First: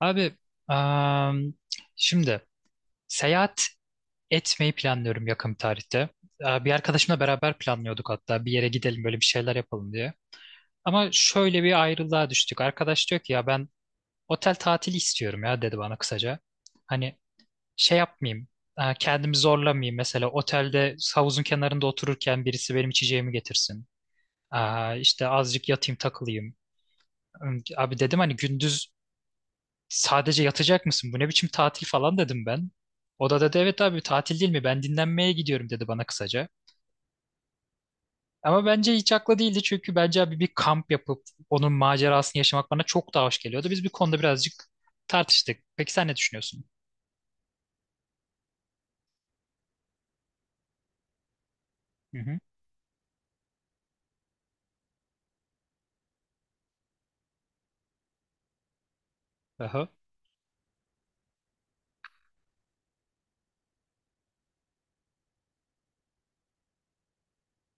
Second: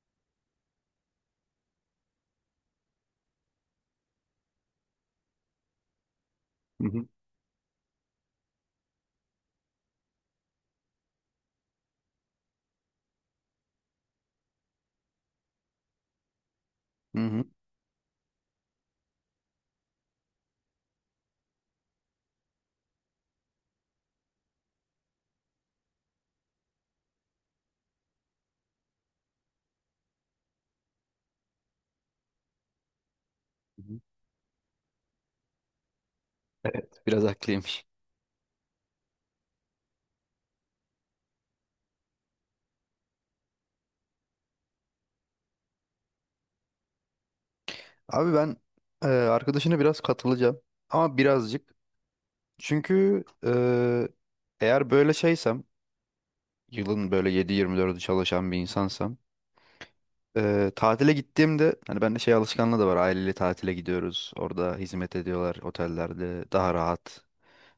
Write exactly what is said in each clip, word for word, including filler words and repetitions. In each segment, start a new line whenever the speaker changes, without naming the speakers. Abi am, şimdi seyahat etmeyi planlıyorum yakın bir tarihte. Ee, Bir
Hı hı.
arkadaşımla beraber planlıyorduk hatta bir yere gidelim böyle bir şeyler yapalım diye. Ama şöyle bir ayrılığa düştük. Arkadaş diyor ki ya ben otel tatili istiyorum ya dedi bana kısaca. Hani
Hı hı.
şey yapmayayım, e, kendimi zorlamayayım, mesela otelde havuzun kenarında otururken birisi benim içeceğimi getirsin. Aa, işte azıcık yatayım, takılayım. Abi dedim, hani gündüz sadece yatacak mısın? Bu ne biçim tatil falan dedim ben. O da dedi evet
Hı
abi,
hı.
tatil değil mi? Ben dinlenmeye gidiyorum dedi bana kısaca.
Evet, biraz haklıymış.
Ama bence hiç haklı değildi, çünkü bence abi bir kamp yapıp onun macerasını yaşamak bana çok daha hoş geliyordu. Biz bir konuda birazcık tartıştık. Peki sen ne düşünüyorsun?
Abi ben e, arkadaşına biraz katılacağım. Ama birazcık.
Hı hı.
Çünkü e, eğer böyle şeysem, yılın böyle yedi yirmi dördü çalışan bir insansam,
Aha.
e, tatile gittiğimde, hani bende şey alışkanlığı da var. Aileyle tatile gidiyoruz. Orada hizmet ediyorlar otellerde. Daha rahat.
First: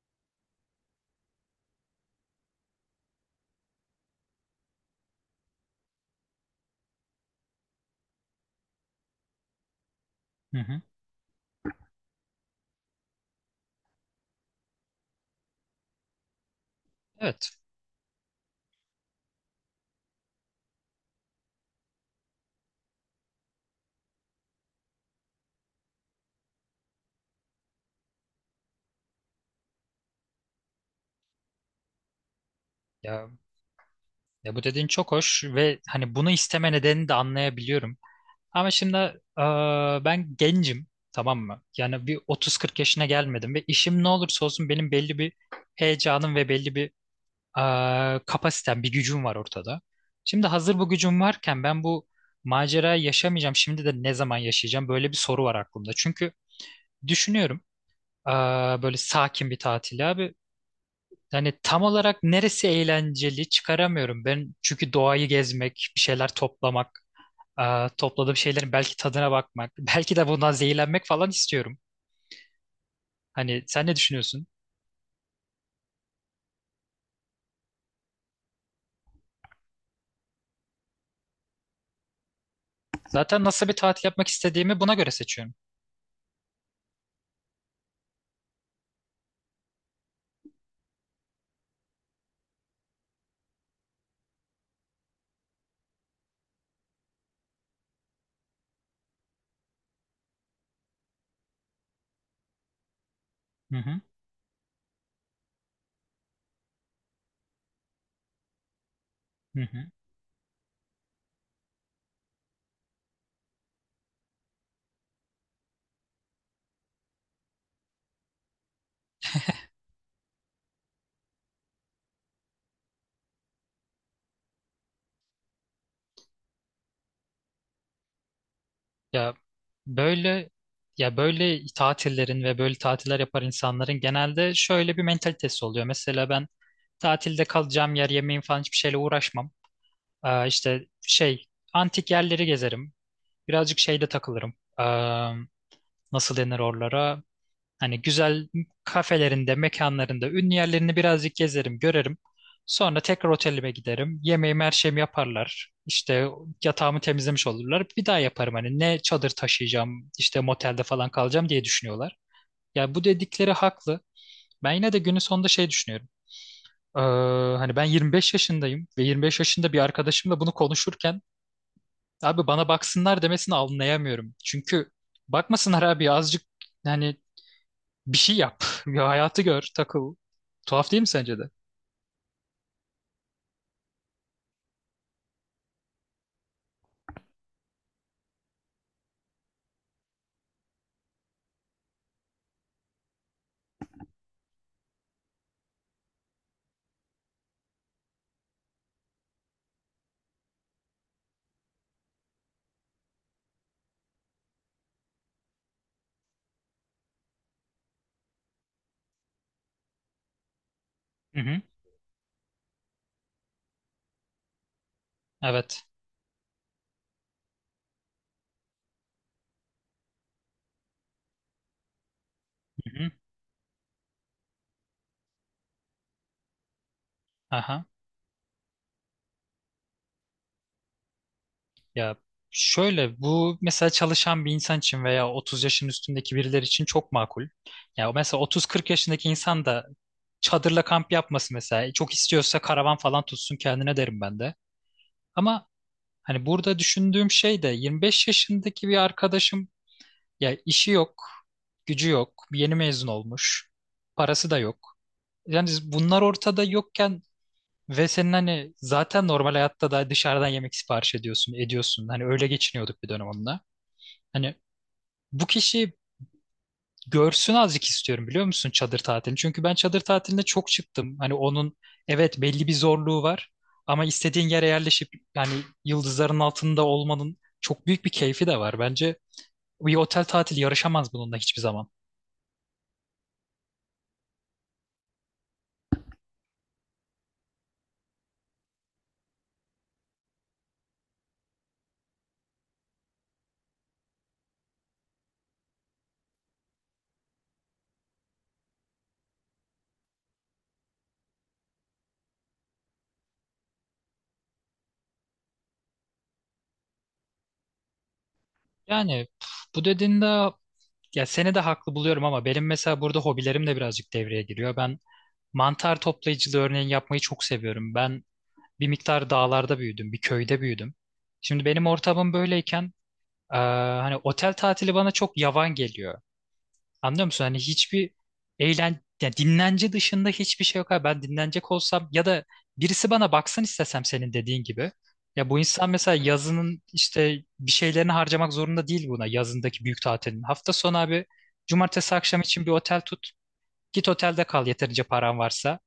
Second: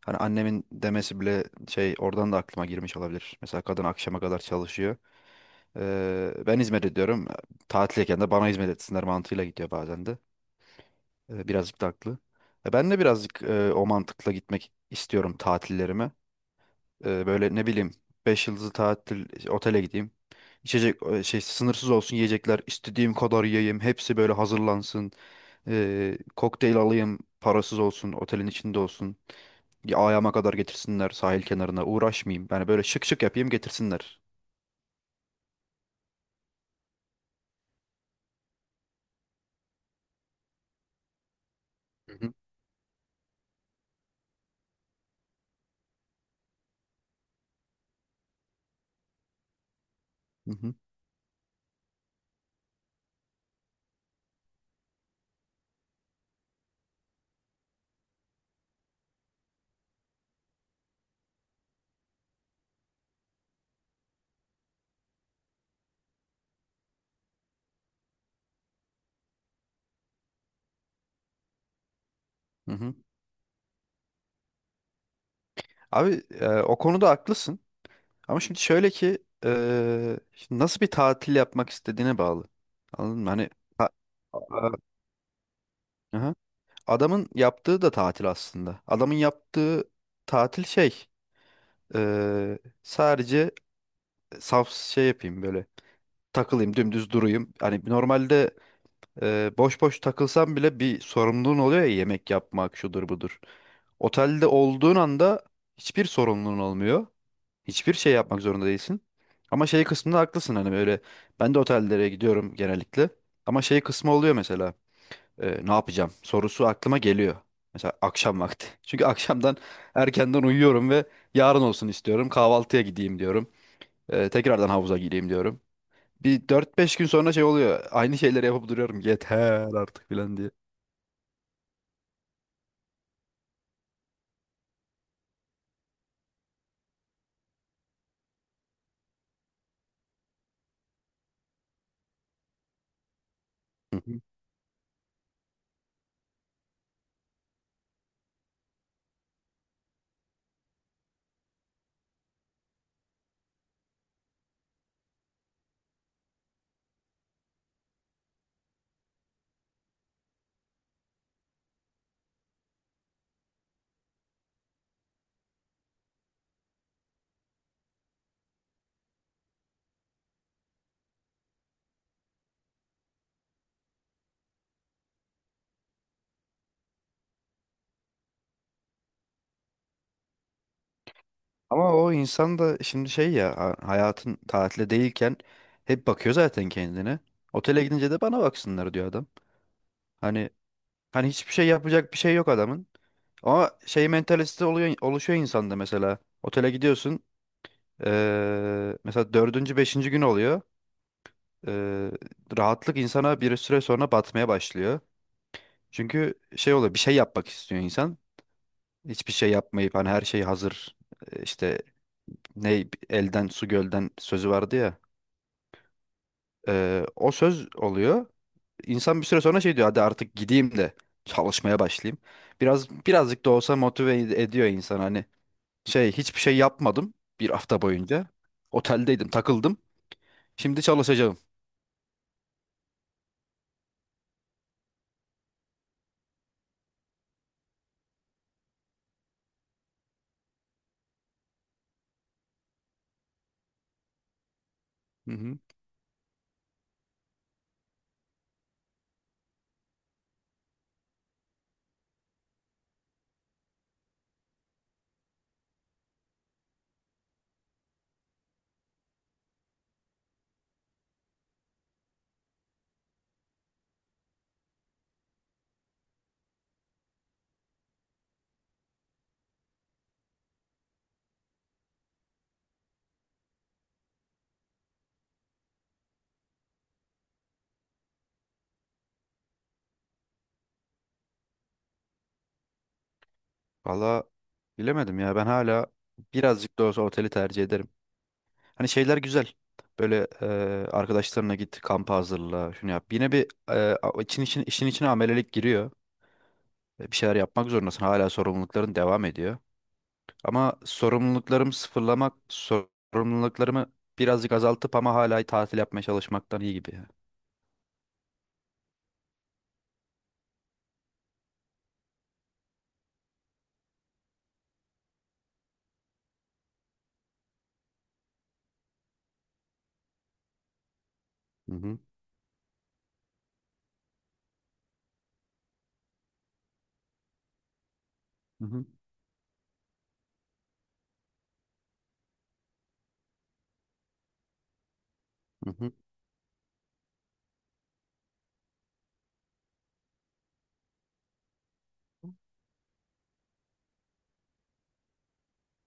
Hani annemin demesi bile şey oradan da aklıma girmiş olabilir. Mesela kadın akşama kadar çalışıyor. E, ben hizmet ediyorum. Tatildeyken de bana hizmet etsinler mantığıyla gidiyor bazen de.
Hı hı.
E, Birazcık da haklı. E, Ben de birazcık e, o mantıkla gitmek istiyorum tatillerime. E,
Evet.
böyle ne bileyim beş yıldızlı tatil işte, otele gideyim. İçecek e, şey sınırsız olsun yiyecekler. İstediğim kadar yiyeyim. Hepsi böyle hazırlansın. E, kokteyl alayım. Parasız olsun. Otelin içinde olsun. Ya, ayağıma kadar getirsinler sahil kenarına. Uğraşmayayım. Yani böyle şık şık
Ya,
yapayım getirsinler.
ya bu dediğin çok hoş ve hani bunu isteme nedenini de anlayabiliyorum. Ama şimdi e, ben gencim, tamam mı? Yani
Hı
bir
hı.
otuz kırk yaşına gelmedim ve işim ne olursa olsun benim belli bir heyecanım ve belli bir e, kapasitem, bir gücüm var ortada. Şimdi
Hı hı.
hazır bu gücüm varken ben bu macerayı yaşamayacağım. Şimdi de ne zaman yaşayacağım? Böyle bir soru var aklımda. Çünkü düşünüyorum, e, böyle sakin bir tatil abi. Yani tam olarak neresi eğlenceli çıkaramıyorum. Ben çünkü doğayı gezmek, bir şeyler toplamak. Aa, topladığım şeylerin belki tadına bakmak, belki de bundan zehirlenmek falan istiyorum.
Hı hı.
Hani sen ne düşünüyorsun?
Abi e, o konuda haklısın. Ama şimdi şöyle ki eee, şimdi nasıl bir tatil yapmak istediğine bağlı. Anladın mı?
Zaten
Hani
nasıl bir
ta-
tatil yapmak
Aa,
istediğimi buna göre seçiyorum.
aha. Adamın yaptığı da tatil aslında. Adamın yaptığı tatil şey eee, sadece saf şey yapayım böyle takılayım dümdüz durayım. Hani normalde eee, boş boş takılsam bile bir sorumluluğun oluyor ya, yemek yapmak şudur budur.
Hı hı,
Otelde olduğun anda hiçbir sorumluluğun olmuyor. Hiçbir şey yapmak zorunda değilsin.
hı
Ama
hı.
şey kısmında haklısın hani böyle, ben de otellere gidiyorum genellikle. Ama şey kısmı oluyor mesela, e, ne yapacağım sorusu aklıma geliyor. Mesela akşam vakti. Çünkü akşamdan erkenden uyuyorum ve yarın olsun istiyorum. Kahvaltıya gideyim diyorum. E, tekrardan havuza gireyim diyorum. Bir dört beş gün sonra şey oluyor. Aynı şeyleri yapıp duruyorum.
Ya
Yeter artık filan
böyle,
diye.
ya böyle tatillerin ve böyle tatiller yapar insanların genelde şöyle bir mentalitesi oluyor. Mesela ben tatilde kalacağım yer, yemeğim falan hiçbir şeyle uğraşmam. Ee, işte şey, antik yerleri gezerim. Birazcık
Hı.
şeyde takılırım. Ee, Nasıl denir oralara? Hani güzel kafelerinde, mekanlarında, ünlü yerlerini birazcık gezerim, görerim. Sonra tekrar otelime giderim. Yemeğimi, her şeyimi yaparlar. İşte yatağımı temizlemiş olurlar. Bir daha yaparım hani ne çadır taşıyacağım, işte motelde falan kalacağım diye düşünüyorlar. Ya bu dedikleri haklı. Ben yine de günün sonunda şey düşünüyorum. Ee, Hani ben yirmi beş yaşındayım ve yirmi beş yaşında bir arkadaşımla bunu konuşurken abi bana baksınlar demesini anlayamıyorum. Çünkü bakmasınlar abi, azıcık yani bir şey yap. Bir hayatı gör, takıl. Tuhaf değil mi sence de?
Ama o insan da şimdi şey ya ha- hayatın tatile değilken hep bakıyor zaten kendine. Otele gidince de bana baksınlar diyor adam. Hani hani hiçbir şey yapacak bir şey yok adamın. Ama şey mentalitesi oluyor, oluşuyor insanda mesela. Otele gidiyorsun eee, mesela dördüncü beşinci gün oluyor. Eee, Rahatlık insana bir süre sonra batmaya başlıyor. Çünkü şey oluyor, bir şey yapmak istiyor insan. Hiçbir şey yapmayıp hani her şey hazır,
Hı
e,
hı.
işte ne elden su gölden sözü vardı ya.
Evet.
Ee, o söz oluyor. İnsan bir süre sonra şey diyor, hadi artık gideyim de çalışmaya başlayayım. Biraz
Hı hı.
birazcık da olsa motive ed- ediyor insan hani. Şey, hiçbir şey yapmadım bir hafta
Aha.
boyunca. Oteldeydim, takıldım. Şimdi çalışacağım.
Ya şöyle, bu mesela çalışan bir insan için veya otuz yaşın üstündeki birileri için çok makul. Ya mesela otuz kırk yaşındaki insan da çadırla kamp yapması mesela. e, Çok istiyorsa karavan falan tutsun kendine derim ben de.
Hı hı.
Ama hani burada düşündüğüm şey de, yirmi beş yaşındaki bir arkadaşım, ya işi yok, gücü yok, yeni mezun olmuş, parası da yok. Yani bunlar ortada yokken ve senin hani zaten normal hayatta da dışarıdan yemek sipariş ediyorsun, ediyorsun. Hani öyle geçiniyorduk bir dönem onunla. Hani bu kişi görsün azıcık istiyorum, biliyor musun, çadır tatilini? Çünkü ben çadır tatiline çok çıktım. Hani onun, evet, belli bir zorluğu var ama istediğin yere yerleşip, yani yıldızların altında olmanın çok büyük bir keyfi de var. Bence bir otel tatili yarışamaz bununla hiçbir zaman.
Valla bilemedim ya, ben hala birazcık da olsa oteli tercih ederim. Hani şeyler güzel. Böyle e, arkadaşlarına git, kampa hazırla, şunu yap. Yine bir e, a- için, için, işin içine amelelik giriyor. E, Bir şeyler yapmak zorundasın. Hala sorumlulukların devam ediyor. Ama sorumluluklarımı sıfırlamak, sorumluluklarımı birazcık azaltıp ama hala tatil yapmaya çalışmaktan iyi gibi, ya.
Yani pf, bu dediğinde ya seni de haklı buluyorum, ama benim mesela burada hobilerim de birazcık devreye giriyor. Ben mantar toplayıcılığı örneğin yapmayı çok seviyorum. Ben bir miktar dağlarda büyüdüm, bir köyde büyüdüm. Şimdi
Hı
benim
hı.
ortamım böyleyken, eee, hani otel tatili bana çok yavan geliyor. Anlıyor musun? Hani hiçbir
Hı hı.
eğlen, yani dinlence dışında hiçbir şey yok abi. Ben dinlenecek olsam ya da birisi bana baksın istesem senin dediğin gibi. Ya bu
Hı
insan
hı.
mesela yazının işte bir şeylerini harcamak zorunda değil buna, yazındaki büyük tatilin. Hafta sonu abi, cumartesi akşam için bir otel tut. Git otelde kal yeterince paran varsa.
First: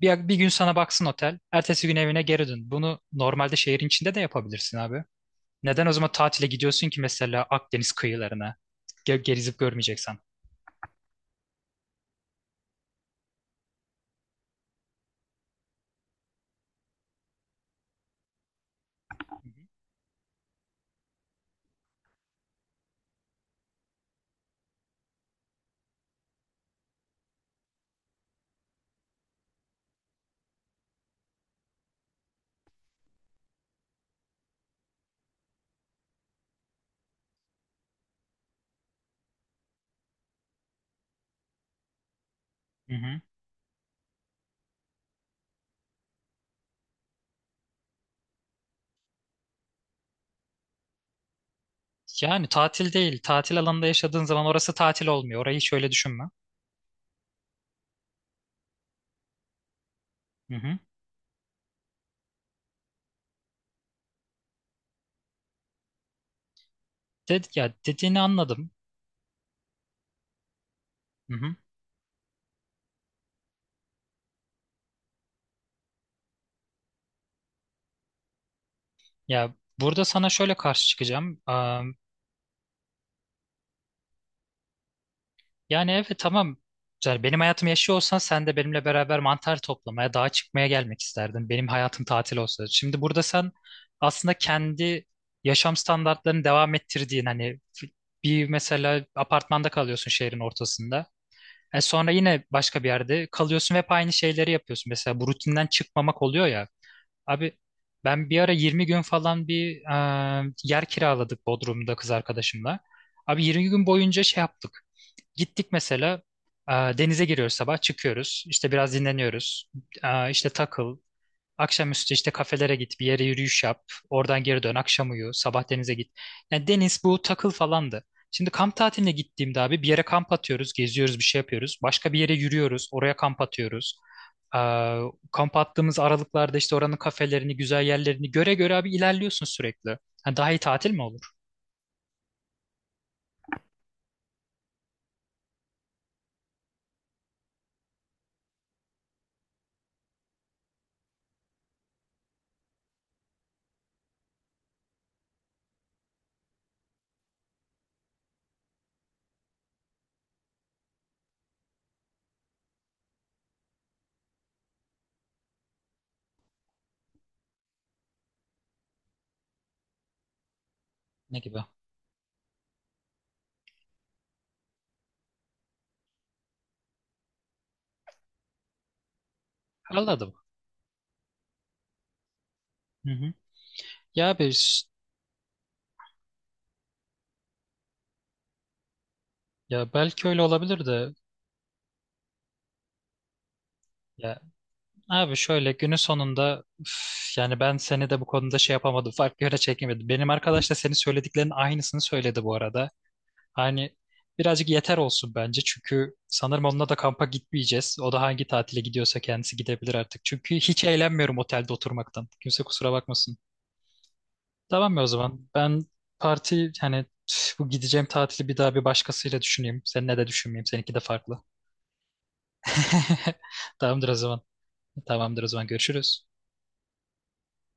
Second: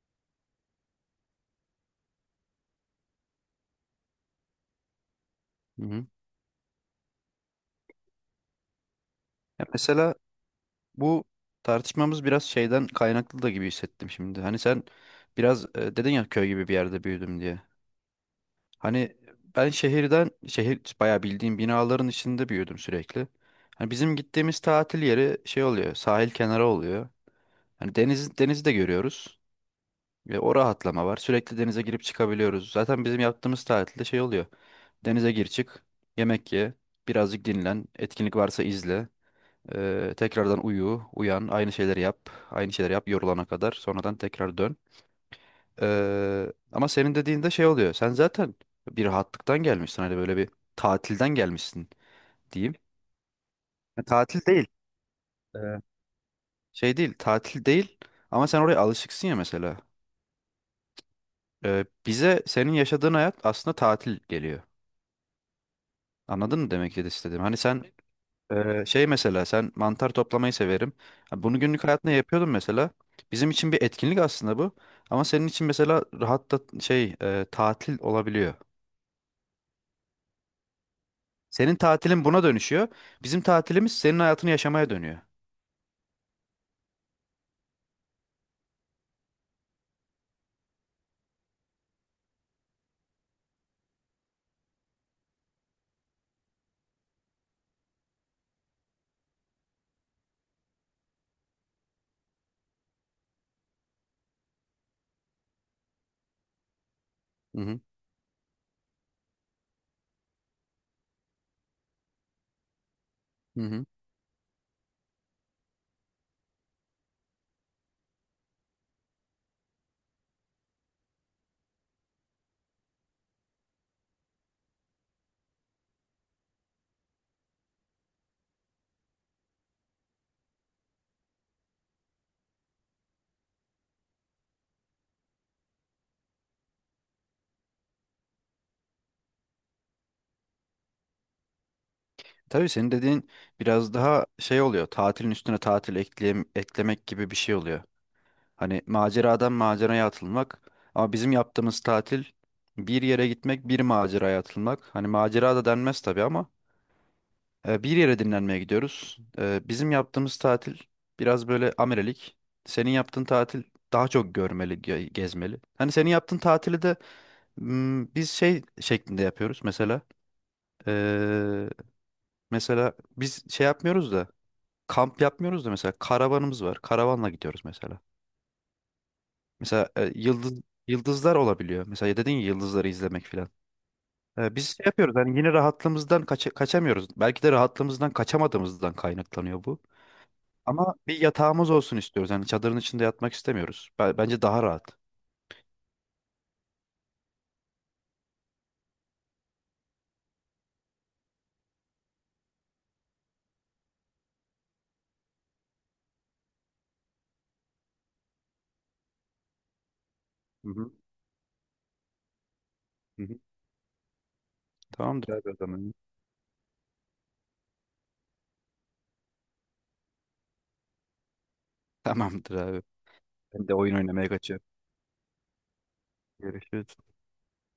Bir, bir gün sana baksın otel. Ertesi gün evine geri dön. Bunu normalde şehrin içinde de yapabilirsin abi. Neden
Hı
o
hı.
zaman tatile gidiyorsun ki mesela Akdeniz kıyılarına? Ge- Gezip
Ya mesela
görmeyeceksen.
bu tartışmamız biraz şeyden kaynaklı da gibi hissettim şimdi. Hani sen biraz e, dedin ya köy gibi bir yerde büyüdüm diye. Hani ben şehirden şehir bayağı bildiğim binaların içinde büyüdüm sürekli. Hani bizim gittiğimiz tatil yeri şey oluyor, sahil kenarı oluyor. Hani deniz denizi de görüyoruz. Ve o rahatlama var. Sürekli denize girip çıkabiliyoruz. Zaten bizim yaptığımız tatilde şey oluyor. Denize gir çık, yemek ye, birazcık dinlen, etkinlik varsa izle. Ee, tekrardan uyu, uyan, aynı şeyleri yap, aynı şeyleri
Hı
yap
hı.
yorulana kadar. Sonradan tekrar dön. Ee, ama senin dediğinde şey oluyor. Sen zaten bir rahatlıktan gelmişsin. Hani böyle bir tatilden gelmişsin
Yani
diyeyim.
tatil değil. Tatil alanında
Ya
yaşadığın
tatil
zaman
değil.
orası tatil olmuyor. Orayı
Ee,
şöyle düşünme.
Şey değil, tatil değil. Ama sen oraya alışıksın ya mesela.
Hı hı.
Ee, bize senin yaşadığın hayat aslında tatil geliyor. Anladın mı demek ki istedim?
De-
Hani
ya
sen
dediğini anladım.
eee, şey, mesela sen mantar toplamayı severim.
Hı
Ha,
hı.
bunu günlük hayatında yapıyordun mesela. Bizim için bir etkinlik aslında bu. Ama senin için mesela rahat da şey eee, tatil olabiliyor.
Ya burada sana şöyle karşı çıkacağım.
Senin
Am,
tatilin buna dönüşüyor. Bizim tatilimiz senin hayatını yaşamaya dönüyor.
yani evet tamam. Yani benim hayatımı yaşıyor olsan sen de benimle beraber mantar toplamaya, dağa çıkmaya gelmek isterdin. Benim hayatım tatil olsa. Şimdi burada sen aslında kendi yaşam standartlarını devam ettirdiğin, hani bir, mesela apartmanda kalıyorsun şehrin ortasında. E sonra yine başka bir yerde kalıyorsun ve hep aynı şeyleri yapıyorsun. Mesela bu rutinden çıkmamak oluyor ya. Abi
Hı hı.
ben bir ara yirmi gün falan bir e, yer kiraladık Bodrum'da kız arkadaşımla. Abi
Hı
yirmi
hı.
gün boyunca şey yaptık. Gittik mesela, e, denize giriyoruz sabah, çıkıyoruz. İşte biraz dinleniyoruz. E, işte takıl, akşamüstü işte kafelere git, bir yere yürüyüş yap, oradan geri dön, akşam uyu, sabah denize git. Yani deniz bu takıl falandı. Şimdi kamp tatiline gittiğimde abi bir yere kamp atıyoruz, geziyoruz, bir şey yapıyoruz. Başka bir yere yürüyoruz, oraya kamp atıyoruz. Ee, Kamp attığımız aralıklarda işte oranın kafelerini, güzel yerlerini göre göre abi ilerliyorsun sürekli. Ha, daha iyi tatil mi olur?
Tabii senin dediğin biraz daha şey oluyor. Tatilin üstüne tatil ekleyem- eklemek gibi bir şey oluyor. Hani maceradan maceraya atılmak. Ama bizim yaptığımız tatil bir yere gitmek, bir maceraya atılmak. Hani macera da denmez tabii ama e, bir yere dinlenmeye gidiyoruz. E, bizim yaptığımız tatil biraz böyle amerelik. Senin yaptığın tatil daha çok görmeli, ge- gezmeli. Hani senin yaptığın tatili de m, biz şey şeklinde yapıyoruz mesela.
Ne gibi?
E, Mesela biz şey yapmıyoruz da, kamp yapmıyoruz da, mesela karavanımız var. Karavanla gidiyoruz mesela. Mesela e,
Anladım.
yıldız yıldızlar olabiliyor. Mesela dedin ya yıldızları
Hı
izlemek
hı.
filan.
Ya abi,
E, biz şey yapıyoruz hani yine rahatlığımızdan kaça- kaçamıyoruz. Belki de rahatlığımızdan kaçamadığımızdan kaynaklanıyor bu.
ya belki öyle olabilir
Ama
de,
bir yatağımız olsun istiyoruz. Yani çadırın içinde yatmak istemiyoruz. Be-
ya
Bence daha rahat.
abi şöyle günün sonunda üf, yani ben seni de bu konuda şey yapamadım. Farklı yöne çekemedim. Benim arkadaş da senin söylediklerinin aynısını söyledi bu arada. Hani birazcık yeter olsun bence. Çünkü sanırım onunla da kampa gitmeyeceğiz. O da hangi tatile gidiyorsa kendisi gidebilir artık. Çünkü
Hı
hiç
hı.
eğlenmiyorum otelde oturmaktan. Kimse kusura
Hı
bakmasın.
hı.
Tamam mı o
Tamamdır
zaman?
abi o
Ben
zaman.
parti hani üf, bu gideceğim tatili bir daha bir başkasıyla düşüneyim. Seninle de düşünmeyeyim. Seninki de farklı.
Tamamdır abi. Ben de oyun
Tamamdır o
oynamaya
zaman.
kaçıyorum.
Tamamdır o zaman. Görüşürüz.
Görüşürüz.